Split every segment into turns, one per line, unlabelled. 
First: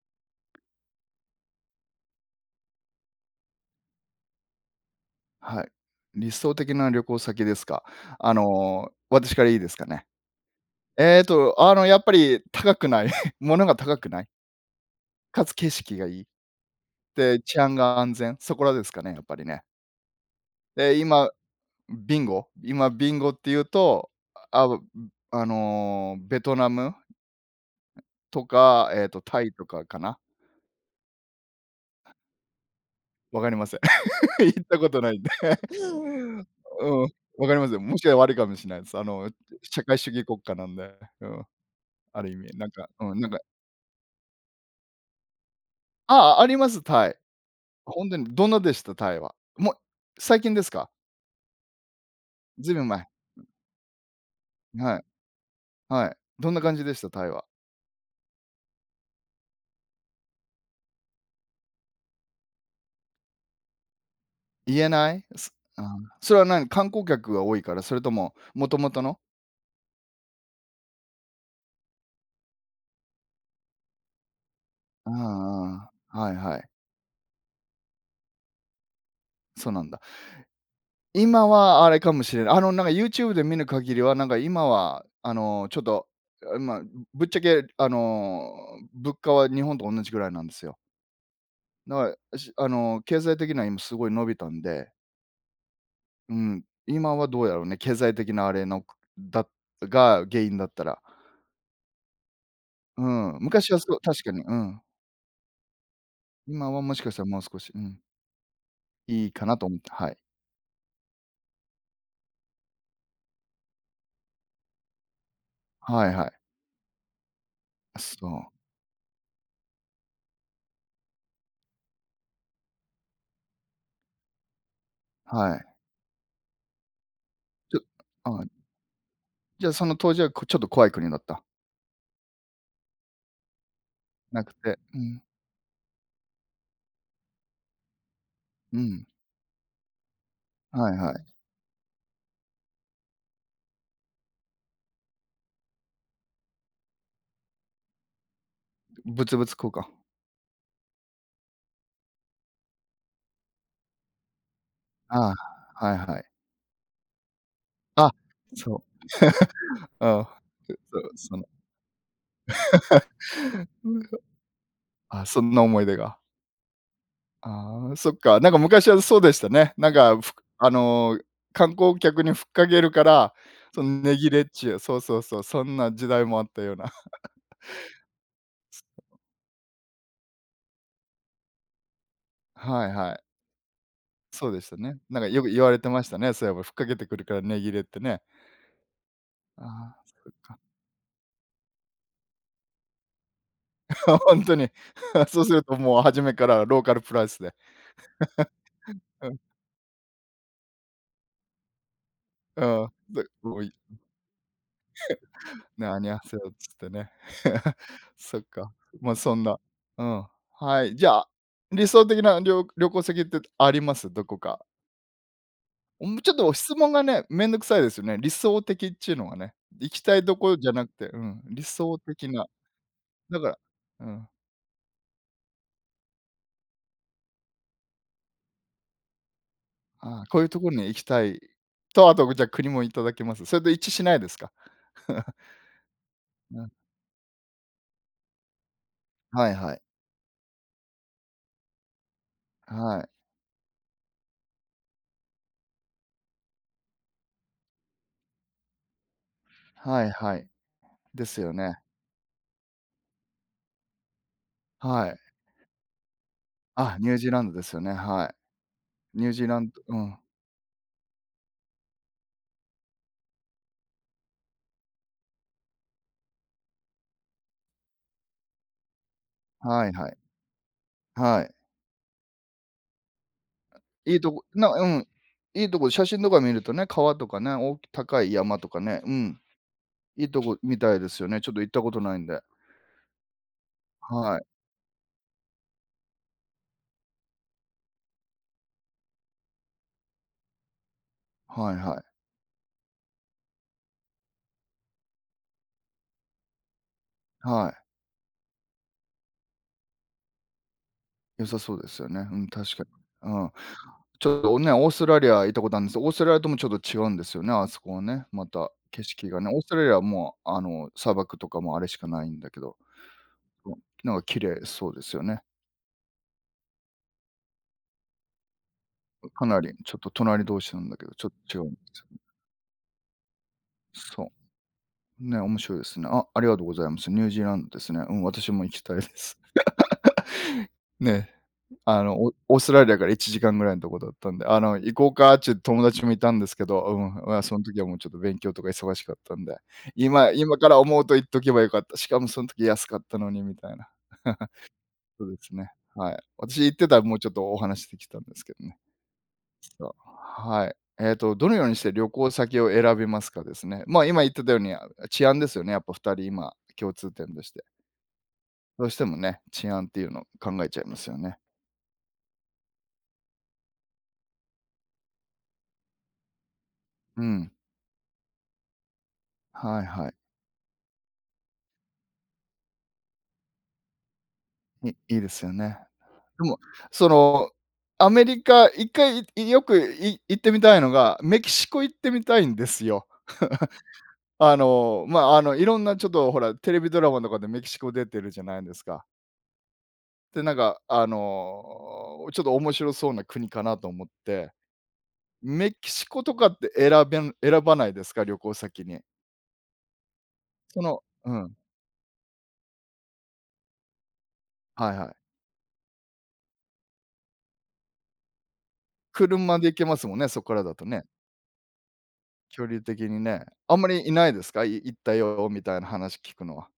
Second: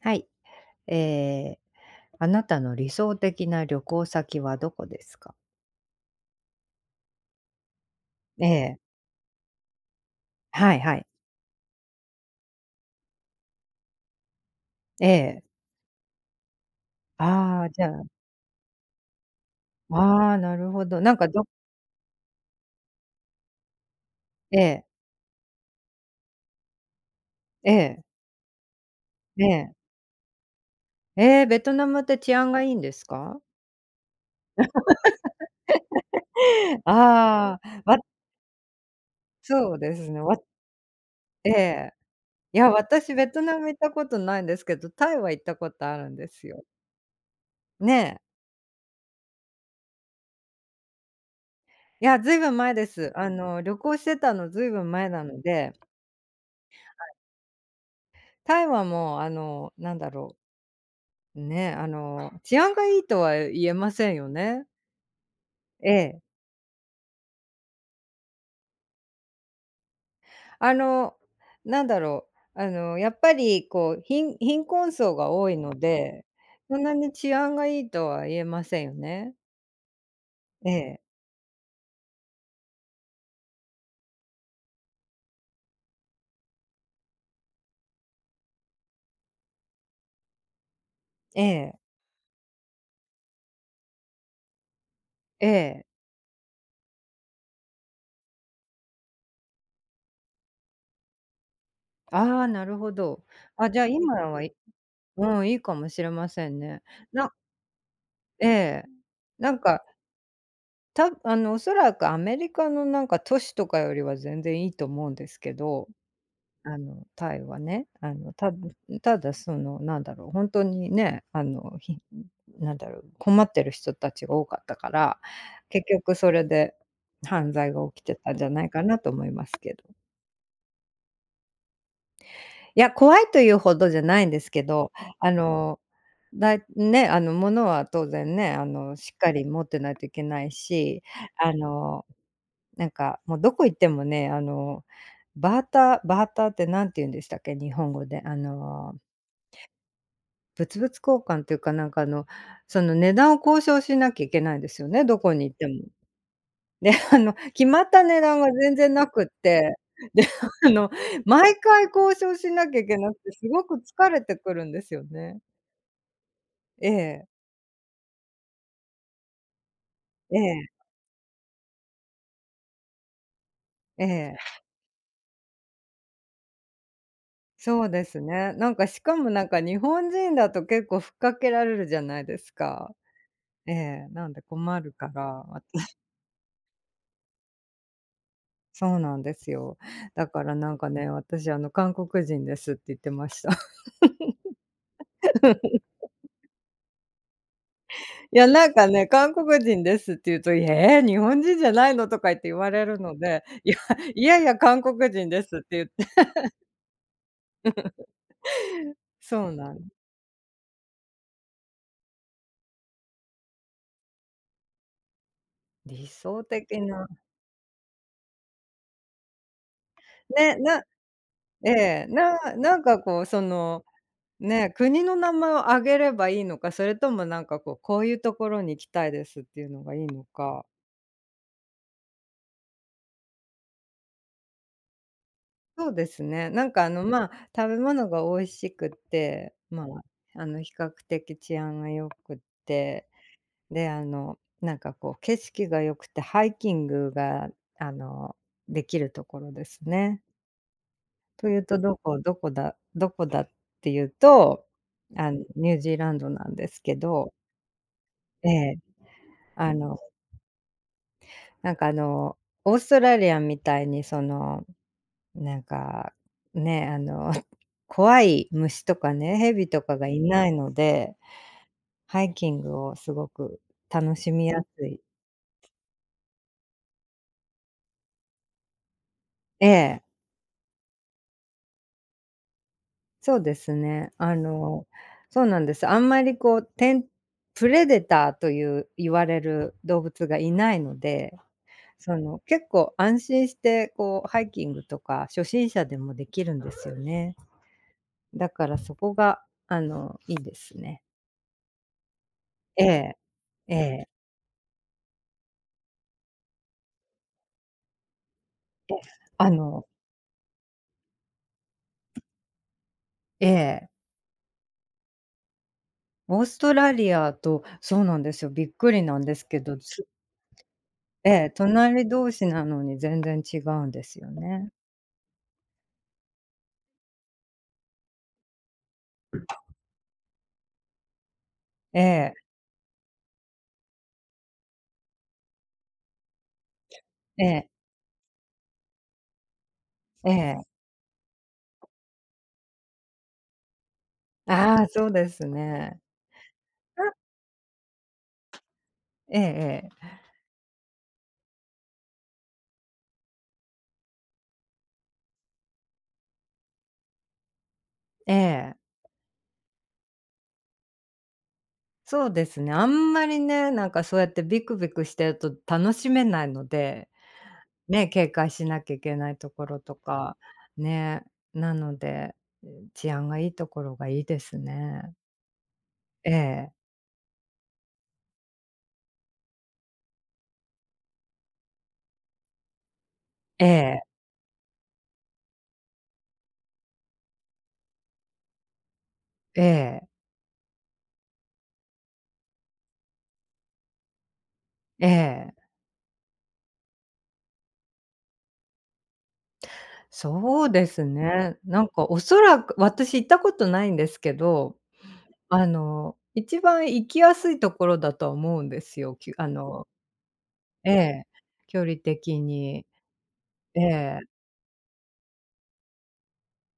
はい、ええ、あなたの理想的な旅行先はどこですか？
はい。理想的な旅行先ですか？あ
ええ。
の、私からいいですかね。
はいはい。
えっと、あの、やっぱり高くない。物が高くない。
ええ。
かつ景色がいい。で、治
ああ、
安
じゃ
が
あ
安全、そこらですかね、やっぱりね。
ああ、なるほ
ええ、
ど、なん
今
か、ど
ビンゴ今ビンゴっていうと、
え
あ、わん、
え。
あの、ベトナム
ええ。
とか、えっとタ
え
イと
え。
かかな。
ええ、ベトナムって治安がいいんですか？
分かりません。行ったことないんで。うん、わか
あ
り
あ。
ますよ。
ま
もしや悪いかもしんないす。あの、ん、
そう
社
で
会主
すね。
義
わ
国家なんで、うん、
ええ、
ある意
い
味な
や
んか、う
私
ん、
ベ
なんか
トナム行ったことないんですけど、タイは行ったことある
あ
んで
あ、あ
す
り
よ。
ます、タイ。
ね
ほんで、
え。
どんなでした、タイは。もう、最近ですか。
いや、ずいぶん
ずい
前
ぶ
で
ん前。
す、あの、旅行してたのずいぶん
はい。
前なので。
はい、どんな感じでし
は
た、
い。
タイは。
タイはもう、あの、なんだろうね、あの、治安がいいとは言えませんよね。
言えない？そああ、
ええ。
それは何、観光客が多いから、それとも、もともとの？
あの、なんだろう、あの、やっぱりこう、貧貧困
あ
層が多いの
あああ。
で、
はいはい。
そんなに治安がいいとは言えませんよね。
そうなんだ。
ええ。
今は、あれかもしれない、あの、なんか YouTube で見る限りはなんか今は、あの、ちょっと、まあ、ぶっちゃけ、あの、物価は日本とおんなじぐらいなんですよ。
ええ。
な、しあの、経済的には今すごい伸びたんで。
ええ。
うん、今はどうやろね。経済的なあれのくだが、原因だったら。
ああ、なるほ
う
ど。
ん、
あ、
昔は
じゃあ
そう、
今
確かに、
はい
うん。
うん、いいかもしれません
今は
ね。
もしかしたら
な
もう少し、うん。
ええ、
いいか
な
な
ん
と思っ
か
て、はい。
たあの、おそらくアメリカのなんか、都市とかよりは全然いいと思うんですけど、
はいはい。
あの、タイはね、
あ、
あ
そ
の、
う。
たぶただその、なんだろう、本当にね、あの、ひなんだろう、困ってる人たちが多かったから、
はい。
結局それで犯罪
ちょ
が起きてたん
あ
じ
あ。
ゃないかなと思います
じゃあ、
けど。
その当時はくちょっと怖い国だった？
いや、怖いというほどじゃないんで
な
す
く
け
て、
ど、
うん。
あの、だいね、あの物は当然ね、あ
う
の
ん。
しっかり持ってないといけない
はい
し、
はい。
あの、なんかもうどこ行ってもねあの、バーターバーターって何て言うんでしたっけ、日本語であの
物々交換。
物々交換っていうかなんかあの、その値段を交渉しなきゃいけないんですよね、ど
あ
こに行っても。
あ、はいはい。
であの決まった
あ
値段が全
そう。
然なくって、
う
で
ん、
あの
[unintelligible] その
毎回交渉しなきゃいけなくてすご く
うは。
疲れてくるんですよ
あ、
ね。
そんな思い出が。
ええ。
ああ、そっか、なんか昔はそうでしたね。なんかふ
ええ。
あの観光客に吹っかけるから、そん値切
え
れっ
え。
ちゅう、そうそうそう、そんな時代もあったような。
そうですね、なんかしかもなんか日本人だと結構ふっかけられるじゃないです
はい
か。
はい。
ええ、なんで
そうでした
困る
ね。
か
な
ら、
んかよく
わ
言われて ましたね、そういえば吹っかけてくるから値切れってね。
そうなんですよ。
ああ、そ
だ
う
から
か。
なんかね、私あの韓国人ですって言ってました。
ほんとに。そうするともう初 めからローカルプライスで。
いや、なんかね、
う
韓
ん。
国人ですって言うと、「え、日本人じゃないの」とか言って言わ
あ
れ
あ、
るの
で
で、
うお
い
い
や、いやいや、韓国人ですって 言っ
な
て。
アニョハセヨ つってね。そっか、まそん
そう
な
なん
うん。はい、じゃあ、理想的なりょ旅行先ってあります？どこか？
理
お、ん、むちょっ
想
と
的
質問が
な。
ね、面倒くさいですね。理想的っちゅうのがね。行きたいところ
ね、
じゃ
な
なくて、うん、理
え
想
え、
的
な
な。
なんかこう
だ
そ
から
の、
うん。
ね、国の名前を挙げればいいのか、それともなんかこう、こういうところに行きたいですっていうのがいい
あ
の
あ、こういうと
か。
こに行きたいと、あと、うん、じゃ、国もいただけます。そいで、一致しないですか。
そうですね、
う
な
ん。
んか、あの、まあ、食べ物が美味しくっ
はい
て、
はい。
まあ、あの、比較的治安が良く
は
て、
い。
で、あの、なんかこう景色が良くて、ハイキングが、あの、できるところです
はい
ね。
はい。です
と
よ
いう
ね。
と、どこどこだどこだっていうと、
はい。
あの、ニュージーランドなんですけ
あ、ニュージー
ど。
ランドですよね、は
ええ。
い。ニュージーラン
あ
ドう
の
ん。
なんかあの、オーストラリアみたいにその、なんか、ね、あの、怖い虫とかね、蛇と
はい
か
は
が
い。
いないので、
はい。
ハイキングをすごく楽
いい
し
とこ
みや
な、
す
う
い。
ん、いいとこ写真とか見るとね、川とかね、お高い山とかね、うん、
ええ。
いいとこみたいですよね。ちょっと行ったことないんで。
そうですね、あ
はい。
の、そうなんです、あんまり、こう、てんプレデターという言われる動物がいないので、
はいはい。
その、結構安心して、こう、ハイキングとか初心者でもできるんですよね。
はい。
だからそこが、あの、いいですね。
良さそうですよね、うん、確か
ええ、
に。うん。
ええ。
ちょっとね、オーストラリア行ったことあんです、オーストラリアとも、ちょっと違うんですよね、あそこはね、また景
[unintelligible]
色がね、
あ
オーストラ
の
リアはもう、あの、砂漠とかもあれしかないんだけど、
え
う、
え。
なんか綺麗そうですよね。
オーストラリアと、そうなんですよ、びっくりなんです
か
け
なり、
ど、
ちょっ
す
と隣同士なんだけど、ちょ
え
っ
え、
違うんです。
隣同士なのに全然違うんです
そ、
よね。
ね、面白いですね。あありがとうございます。ニュージーランドですね。うん、私も行きたいです。ね、
え
あの、お
え。
オーストラリアから1時間ぐらいのとこだったんで、あの、行こうかっちゅ友達もいたんですけど、うん、まあ
え
そん
え。
時はもうちょっと勉強とか忙しかったんで。
え
今今
え。
から思うと行っとけばよかった。しかも、そん時安かったのにみたいな。
ああ、そう
そ
で
うで
す
すね、
ね。
はい。私行ってたら、もうちょっとお話しできたんですけどね。
ええ
そ
え
う、
え。
はい。えっと、どのようにして旅行先を選びますか、ですね。ま、今言ってたように治安ですよね、やっぱ2人まあ、共通点として。
ええ。
どうしてもね、治安っていうのを考えちゃいますよね。
そうですね、あんまりね、なんかそうやってびくびくしてると楽しめないので。
うん。
ね、警戒しなきゃいけないところ
はい
と
はい。
か、ね。なので、うーん、治安がいいところがいいです
ね、
ね。
いいですよね。でも、
ええ
そのアメリカ1回いいよくい行ってみたいのが、メキシコ行ってみたいんですよ。
ええ。
あの、ま、あのいろんなちょっとほら、テレビドラマとかでメキシコ出てるじゃないですか。
ええ。
でなんかあの、ちょっと面白そうな国かなと思って。
ええ。
メキシコとかって選べ選ばないですか、旅行先に。
そう
そ
で
の
す
うん。
ね、なんかおそらく私行ったことないんですけど、
はいはい。
あの一番行きやすいところだと思うんですよ、きゅあ
車で行け
の
ますもんね、そっからだと
え
ね。
え、距離的
距離
に。
的にね。あ
え
んまりいな
え。
いですか？い行ったよみたいな話聞くのは。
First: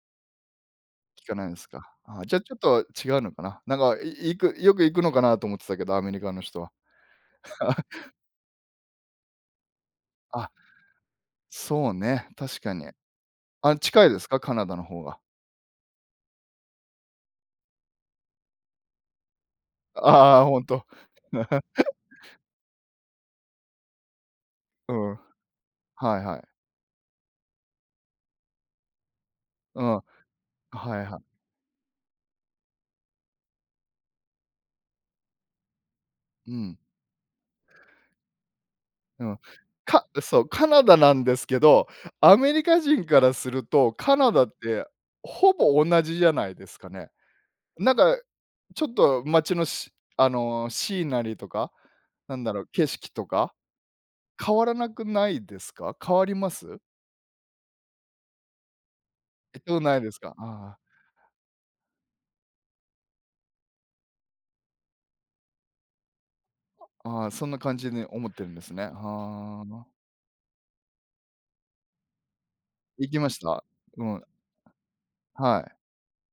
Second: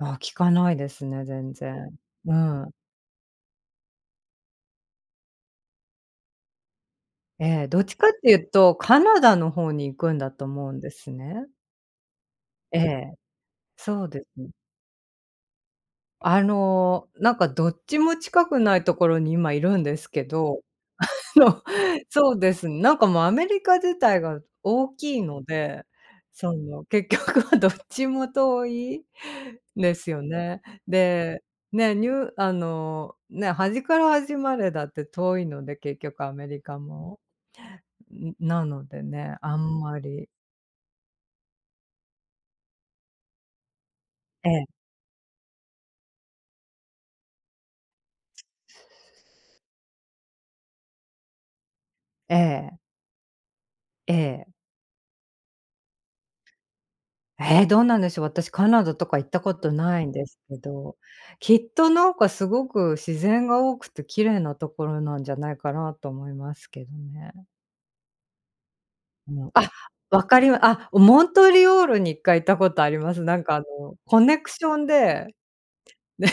あ、聞かないですね
聞かない
全
んすか。
然。
あ、
う
じゃちょっ
ん。
と違うのかな。なんかいい行く、よく行くのかなと思ってたけど、アメリカの人は。
ええ、どっ ちかっていうとカナダの方に行くんだと
あ。
思うんですね。
そうね、確か
え
に。
え、
あ、
そ
近
う
いで
で
す
す。
か？カナダの方が。
あの、なんかどっちも近くないところに今いるんで
あ
すけ
あああ、ほ
ど、
んと。
あ のそ うです、なんかもうアメリカ自体が大
うん。
きいので、
はいはい。
その結局はどっちも遠い
うん。
ですよね。
はいは
で、ね、ニュあの、ね、端から端までだって遠いので結局アメ
う
リ
ん。
カも。ん、なので
う
ね、
ん。
あんま
か
り。
そう、カナダなんですけど、アメリカ人からすると、カナダっ
ええ。
て、ほぼ同じじゃないですかね。なんかちょっと町の、しあの、シーナリーとか、
え
なんだろう、
え。
景色とか、
ええ。
変わらなくないですか？変わります？
ええ、どうなんでしょう、私カナダとか行ったこ
行っ
と
たおな
な
い
い
で
ん
す
で
か。
すけ
ああ。
ど。きっとなんかすごく自然が多くて綺麗なところなんじゃないかなと思いますけ
あ
ど
ああ、
ね。
そんな感じに思ってんですね。
あの
はあ。
あ！
ま
わかりまあ、んモントリオールに1回行ったことあり
行
ま
き
す。
ま
な
し
んか、あ
た？
の、
う
コ
ん。
ネクションで、
はい。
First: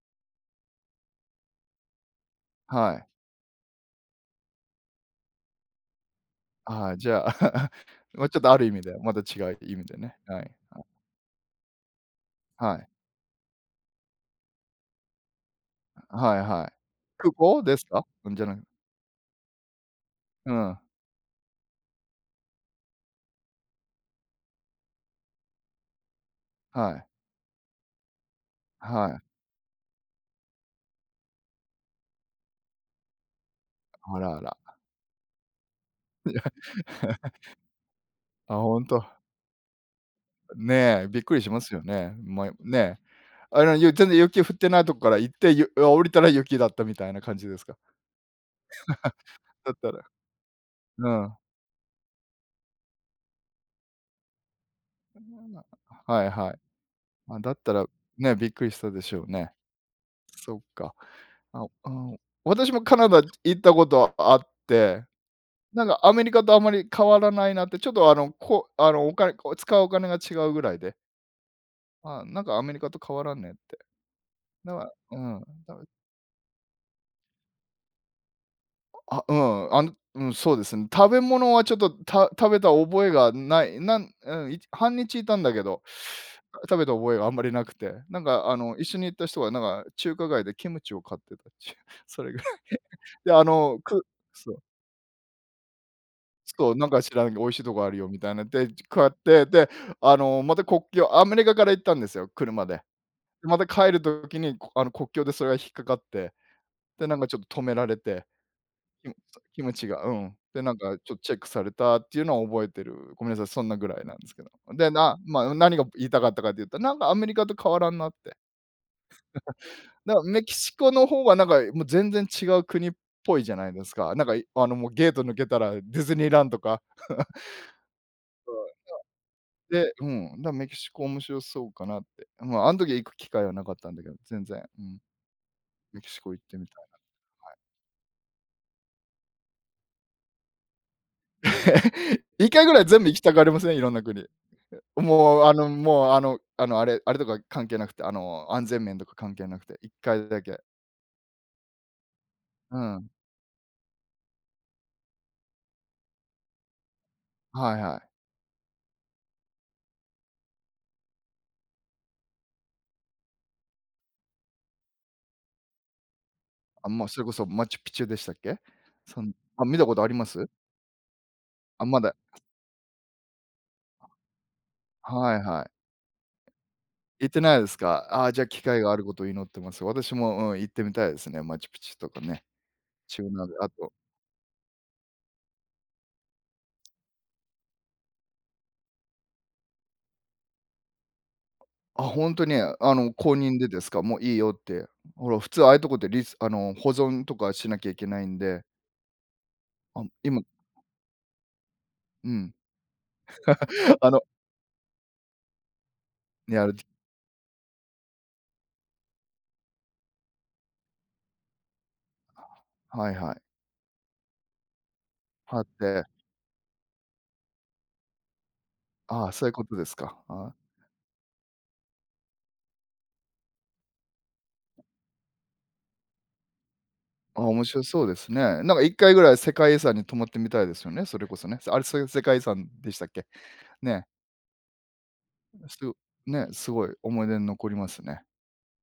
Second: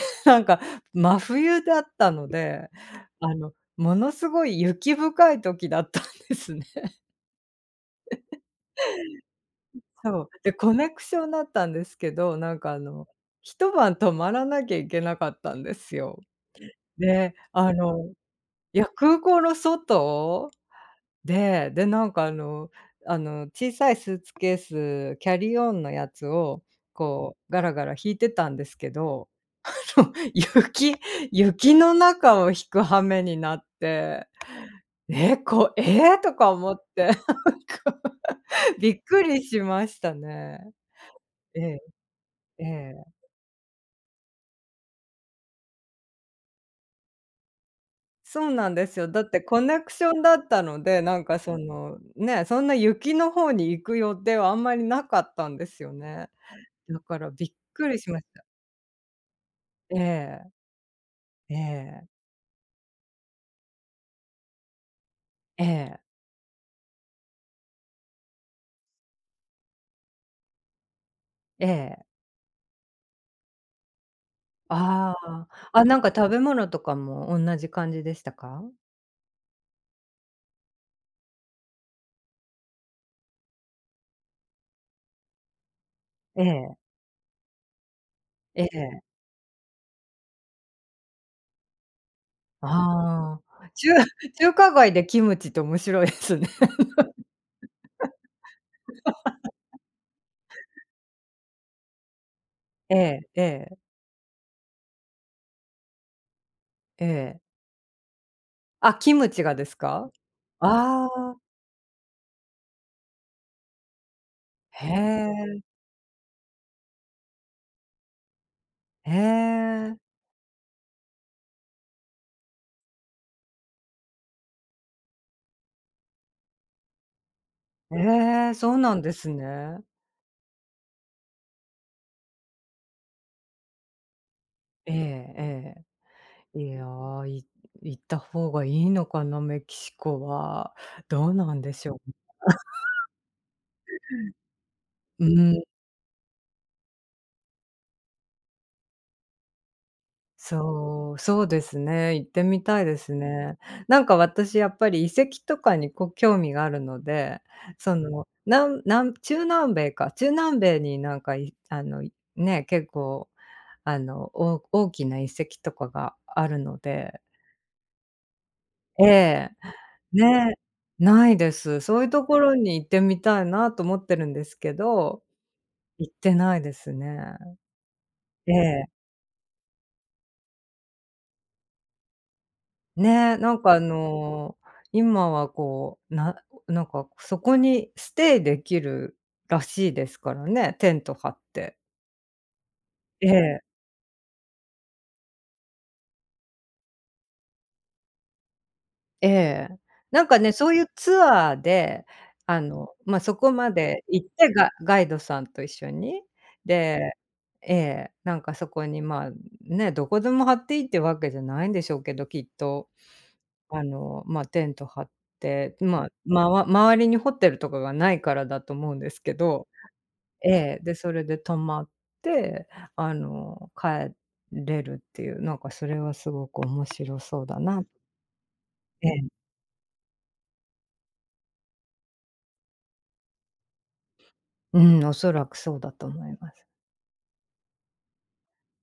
で、なんか、真冬だったので、
はい。
あの、ものすごい雪深い時だったんですね。
ああ、じゃあ ま、ちょっ とある意味でまた違う意
ん、
味でね、
そう。
はい。
でコ
あ
ネクションだったんですけど、なんか
は
あ
い。
の、1晩泊まらなきゃいけなかったんです
あ、
よ。
はいはい。空
で、
港
あ
ですか？
の
うん、じゃない
いや空港の外
うん。
で、でなんかあのあの小さいスーツケースキャリーオンのやつを
はい。
こうガラガラ引いてたんですけ
はい。
ど、あの、雪雪の中を引く羽目になっ
あ
て、
らあら。
「ええ！こええ！」
そ、
と
や。
か思って なんか
あ、ほん
びっ
と。
くりしましたね。
ね、びっくりし
え
ます
え、
よね。まよ
え
ね。
え。
あの、ゆ全然雪降ってないとこから行って、ゆあ、降りたら雪だったみたいな感じですか？
そうなんですよ。だって コ
だっ
ネク
た
シ
ら。
ョンだったので、
う
なん
ん。
かその、ね、そんな雪の方に行く予定はあんまりな
あ
かったん
ら
ですよ
あら。はい
ね。
はい。
だから
あ、
び
だ
っ
ったら
くりしまし
ね、
た。
びっくりしたでしょうね。
ええ。
そっか。
え
あおああ、
え。
お、私もカナダ行ったことあって、
え
なんか
え。
アメリカとあまり変わらないなって、ちょっとあの、こあの、お金こう、使うお金が違うぐらいで。
ええ。
あ、なんかアメリカと変わらんねって。だから
あ
うん、
あ、
だか
あ、
ら
なんか食べ物とかもおんなじ感じでしたか？
あ、うん、あの、うん、そうですね。食べ物はちょっと食食べた覚えがない、なんうん、いち半日いたんだけど、
ええ。
食べた覚えがあんまりなくて、なんか、あ
え
の、一緒
え。
に行った人はなんか、中華街でキムチを買ってたっちゅう、それぐらい、で、
あ
あ
あ、
の、
ちゅう
くそ
中
う。
華街でキムチって面白いですね。
そう、なんか知らないけど美味しいとこあるよみたいな、で、こうやって、で、あの、また国境アメリカから行ったんですよ、車で。
えええ
また
え。
帰る時に、あの、国境でそれが引っかかって、
え
で、なんかちょ
え。
っと止められて。
あ、
う
キ
ん、
ムチが
キ
で
ム
す
チが、
か？
うん、でなんか
あ
ちょっチェ
あ。
ックされたっていうのを覚えてる。ごめんなさい、そんなぐらいなんですけど。
へ
で、なま、
え。
何が言いたかったかというと、なんかアメリカと変わらんなって。
へ え。
だから、メキシコの方はなんか、もう全然違う国っぽいじゃないですか。なんかいあの、もうゲート抜けたらディズニーランドか。
へえ、そ うなんですね。
で、うん、だからメキシコ面白そうかなって。まあ、あん時は行く機会はなかったんだけど、全然。う
ええ
ん。
え
メキシコ行って
え、
み
い
た
や、
い
行
な。はい。
行った方がいいのかな、メキシコは。どうなんでしょう。
1回ぐらい全 部行きたがりません？いろんな国。
う
もうあ
ん。
のもうあの、あの、あれあれとか関係なくて、あの、安全面とか関係なくて、1回だけ。
そう、そうですね、行ってみ
う
たいで
ん。
すね。なんか私やっぱり遺跡とかにこう、興味があるので、
はい
そ
はい。
の、なんなん中南米か、中南米になんか、いあの、いね、結構、あの、お大きな遺跡とかがあるの
あ、ま、そ
で。
れこそマチュピチュでしたっけ？
え
その
え、
あ、見たことあります？
ね、ないです。
あ、ま
そういう
だ。
ところに行ってみたいなと思ってるんですけど、
はいはい。
行ってないですね。
行ってないですか？ああ、じゃ
え
機会
え。
があることを祈ってます。私も、うん、行ってみたいですね。マチュピチュとかね。
ねえ、な ん
あ
かあ
と。
の、今はこう、ななんかそこにステイできるらしいですからね、テント張って。
あ、ほんとに。あの、
え
公認
え。
でですか。もういいよって、ほら普通ああいうとこでリスあの、保存とかしなきゃいけないんで。
ええ、
あん、
なんか
今
ねそういうツアーで、
うん。
あの、ま、そこま で
あの。
行ってガガイドさんと一緒に、でええ、なんかそこに、ま、ね、どこでも張っていいってわけじゃないんでしょうけど、きっと。
はいはい。
あの、ま、テント張っ
はっ
て、ま
て。
あ、まわ周りにホテルとかがないからだと思うんです
ああ、
け
そういうこ
ど。
とですか。ああ。
ええ、で、それで泊まって、あの、帰れるっていう、なんかそれはすごく面白
あ
そ
あ、
うだ
面白
な。
そうですね。なんかいっ
え
かいぐ
え。
らい世界遺産に泊まってみたいですよね、それこそね。あれ、そういう世界遺産でしたっけ、ね。
うん、恐らく
む
そ
し
うだ
ろ、
と思い
ね、
ます。
すごい思い出に残りますね。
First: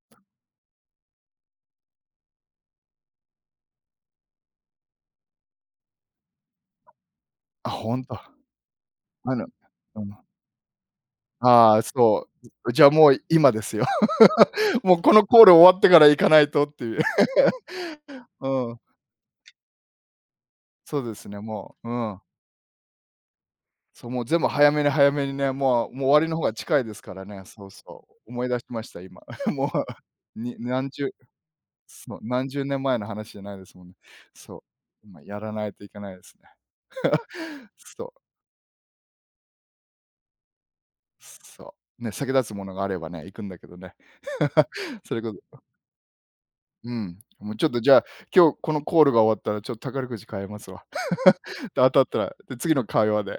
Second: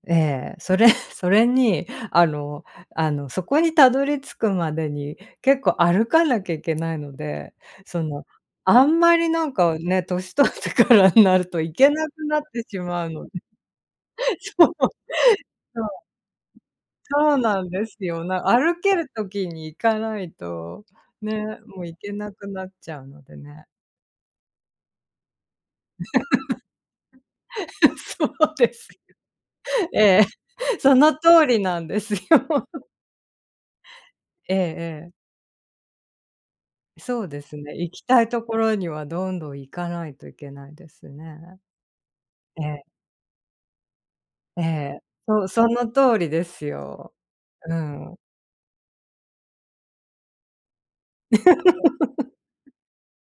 ええ。それ、それに、あのあの、そこにたどり着くまでに、結構歩かなきゃいけないので、
あ、ほ
そ
んと。
の、あんまり
あ
な
の
んか
う
ね、
ん。
歳取ってからになると行
ああ、
けなく
そ
なって
う。
し
じゃあ
ま
も
う
う
ので。
今ですよ。
そう。そ
もうこのコール終わってか
う。
ら行かないとっていう。
そうなんですよ、な
う
歩
ん。
ける時に行かないと、
そうですね、
ね、
も
もう
う、う
行け
ん。
なくなっちゃうのでね。
そう、もう全部早めに早めにね、もうもう終わりの方が近いですからね。そう そ
そ
う、
う
思い出し
で
ま
す。
した今。も
ええ、
う2、何
その
十
通りなんで
そ
す
の、
よ。
何十年前の話じゃないですもんね。
ええ
そう、
ええ。
ま、やらないといけないですね。
そうです ね、行
す
き
と。
たいところにはどんどん行かないといけないですね。
そう、ね、先立つ
え
ものが
え。
あればね、行くんだけどね。
え え、
それこそ
そう、その通りです
う
よ。
ん、もうちょっ
う
とじゃあ
ん。
今日このコールが終わったらちょっ宝くじ買えますわ。で、当たったら、で、次の会話で。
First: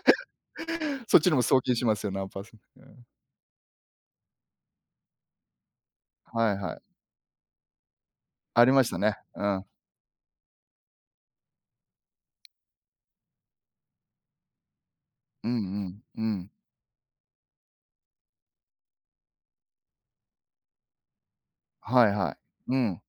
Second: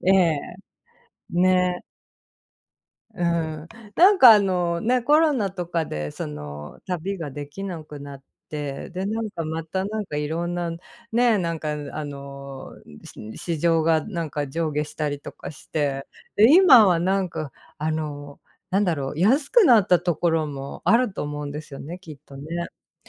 ええ。
そっちのも送金
ね。
しますよ、何パーセント。うん。
うん、なんかあの、ね、コロナとかでそ
はい、は
の、
い。
旅ができなくなっ
ありま
て、
した
で、
ね。
なん
う
か
ん。
またなんか色んな、ねえ、なんかうあの、ん市市場がなんか上下したりと
う
か
んう
し
ん。
て、
うん。
で、今はなんかあの、なんだろう、安くなったところもあると思うんですよね、
はい
きっ
は
とね。
い。うん。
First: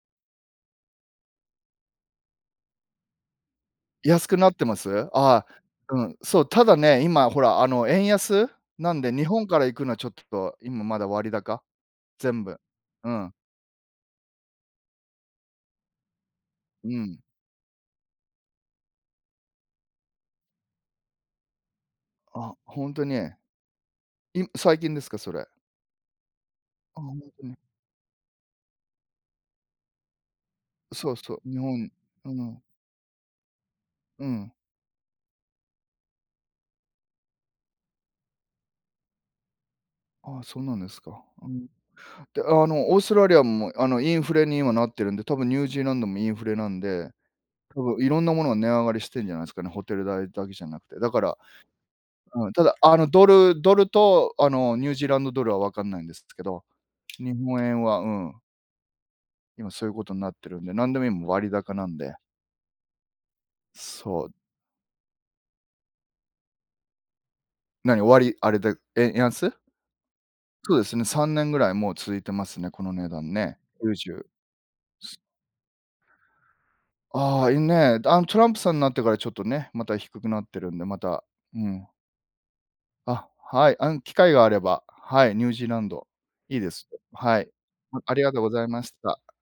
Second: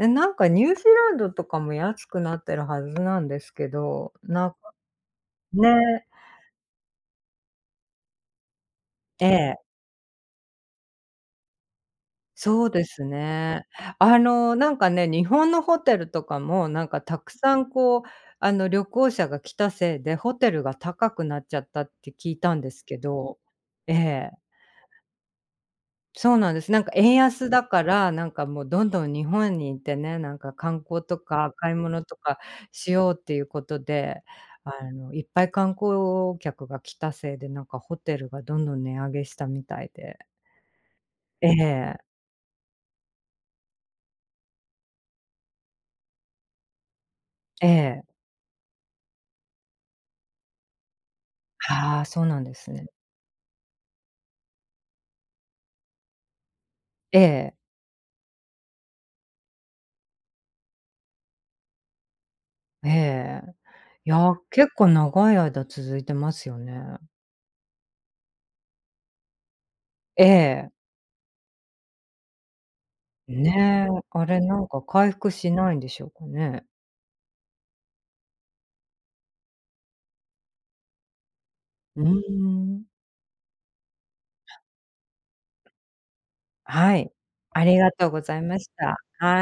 え、なんかニュージーランドとかも安くなってるはずなんですけど、
安く
な
な
ん
っ
か
てます？あ、う
ね。
ん、そう、ただね、今ほらあの、円安なんで日
え
本か
え。
ら行くのはちょっと今まだ割高、全部、
そうです
うん。
ね。あの、なんかね、日本のホテルとかも、な
う
んか、た
ん。
くさんこう、あの、旅行者が来たせいで、ホテルが高くなっちゃったって聞い
あ、
たんです
本
け
当に。
ど。ええ。
い最近ですか、それ？
そうなんです。なんか
ああ、
円
うんう
安
ん。
だから、なんかもうどんどん日本にいてね、なんか観光
そう
と
そう、
か
日
買い
本
物と
あ
か
の
しようっていうことで、
うん。
あの、いっぱい観光客が来たせいで、なんかホテルがどんどん値上げしたみたいで。
ああ、そうなんですか。う
え、へ
ん。
え。
で、あの、オーストラリアも、あの、インフレに今なってるんで、たぶんニュージーランドもインフレなんで。
え
たぶ
え。
いろんなものが値上がりしてんじゃないですかね、ホテル代だけじゃなくて。だから
はあ、そうなん
うん、
で
た
す
だ、
ね。
あの、ドルドルと、あの、ニュージーランドドルはわかんないんですすけど、
え
日
え。
本円は、うん。今そういうことになってるんで、なんでも、いもう、割高なんで。
ええ。い
そう。
や、結構長い間続いてますよね。
なに、終わりあれで、円安？
ええ。
そうですね、3年ぐらいもう続いてますね、この値段
ん、
ね。
ね、
どうしよう。
あれなんか回
す
復しないんでしょうかね？
ああ、いん、ね、だあん、トランプさんなってからちょっとね、また低くなってるんで、また、うん。
うーん。
あ、はい、あん、機会があれば、はい、ニュージーランド。いいです
は
よ。
い。
はい。
ありが
ま
とう
あ
ご
りが
ざ
とう
い
ご
ま
ざい
し
まし
た。
た。
はい。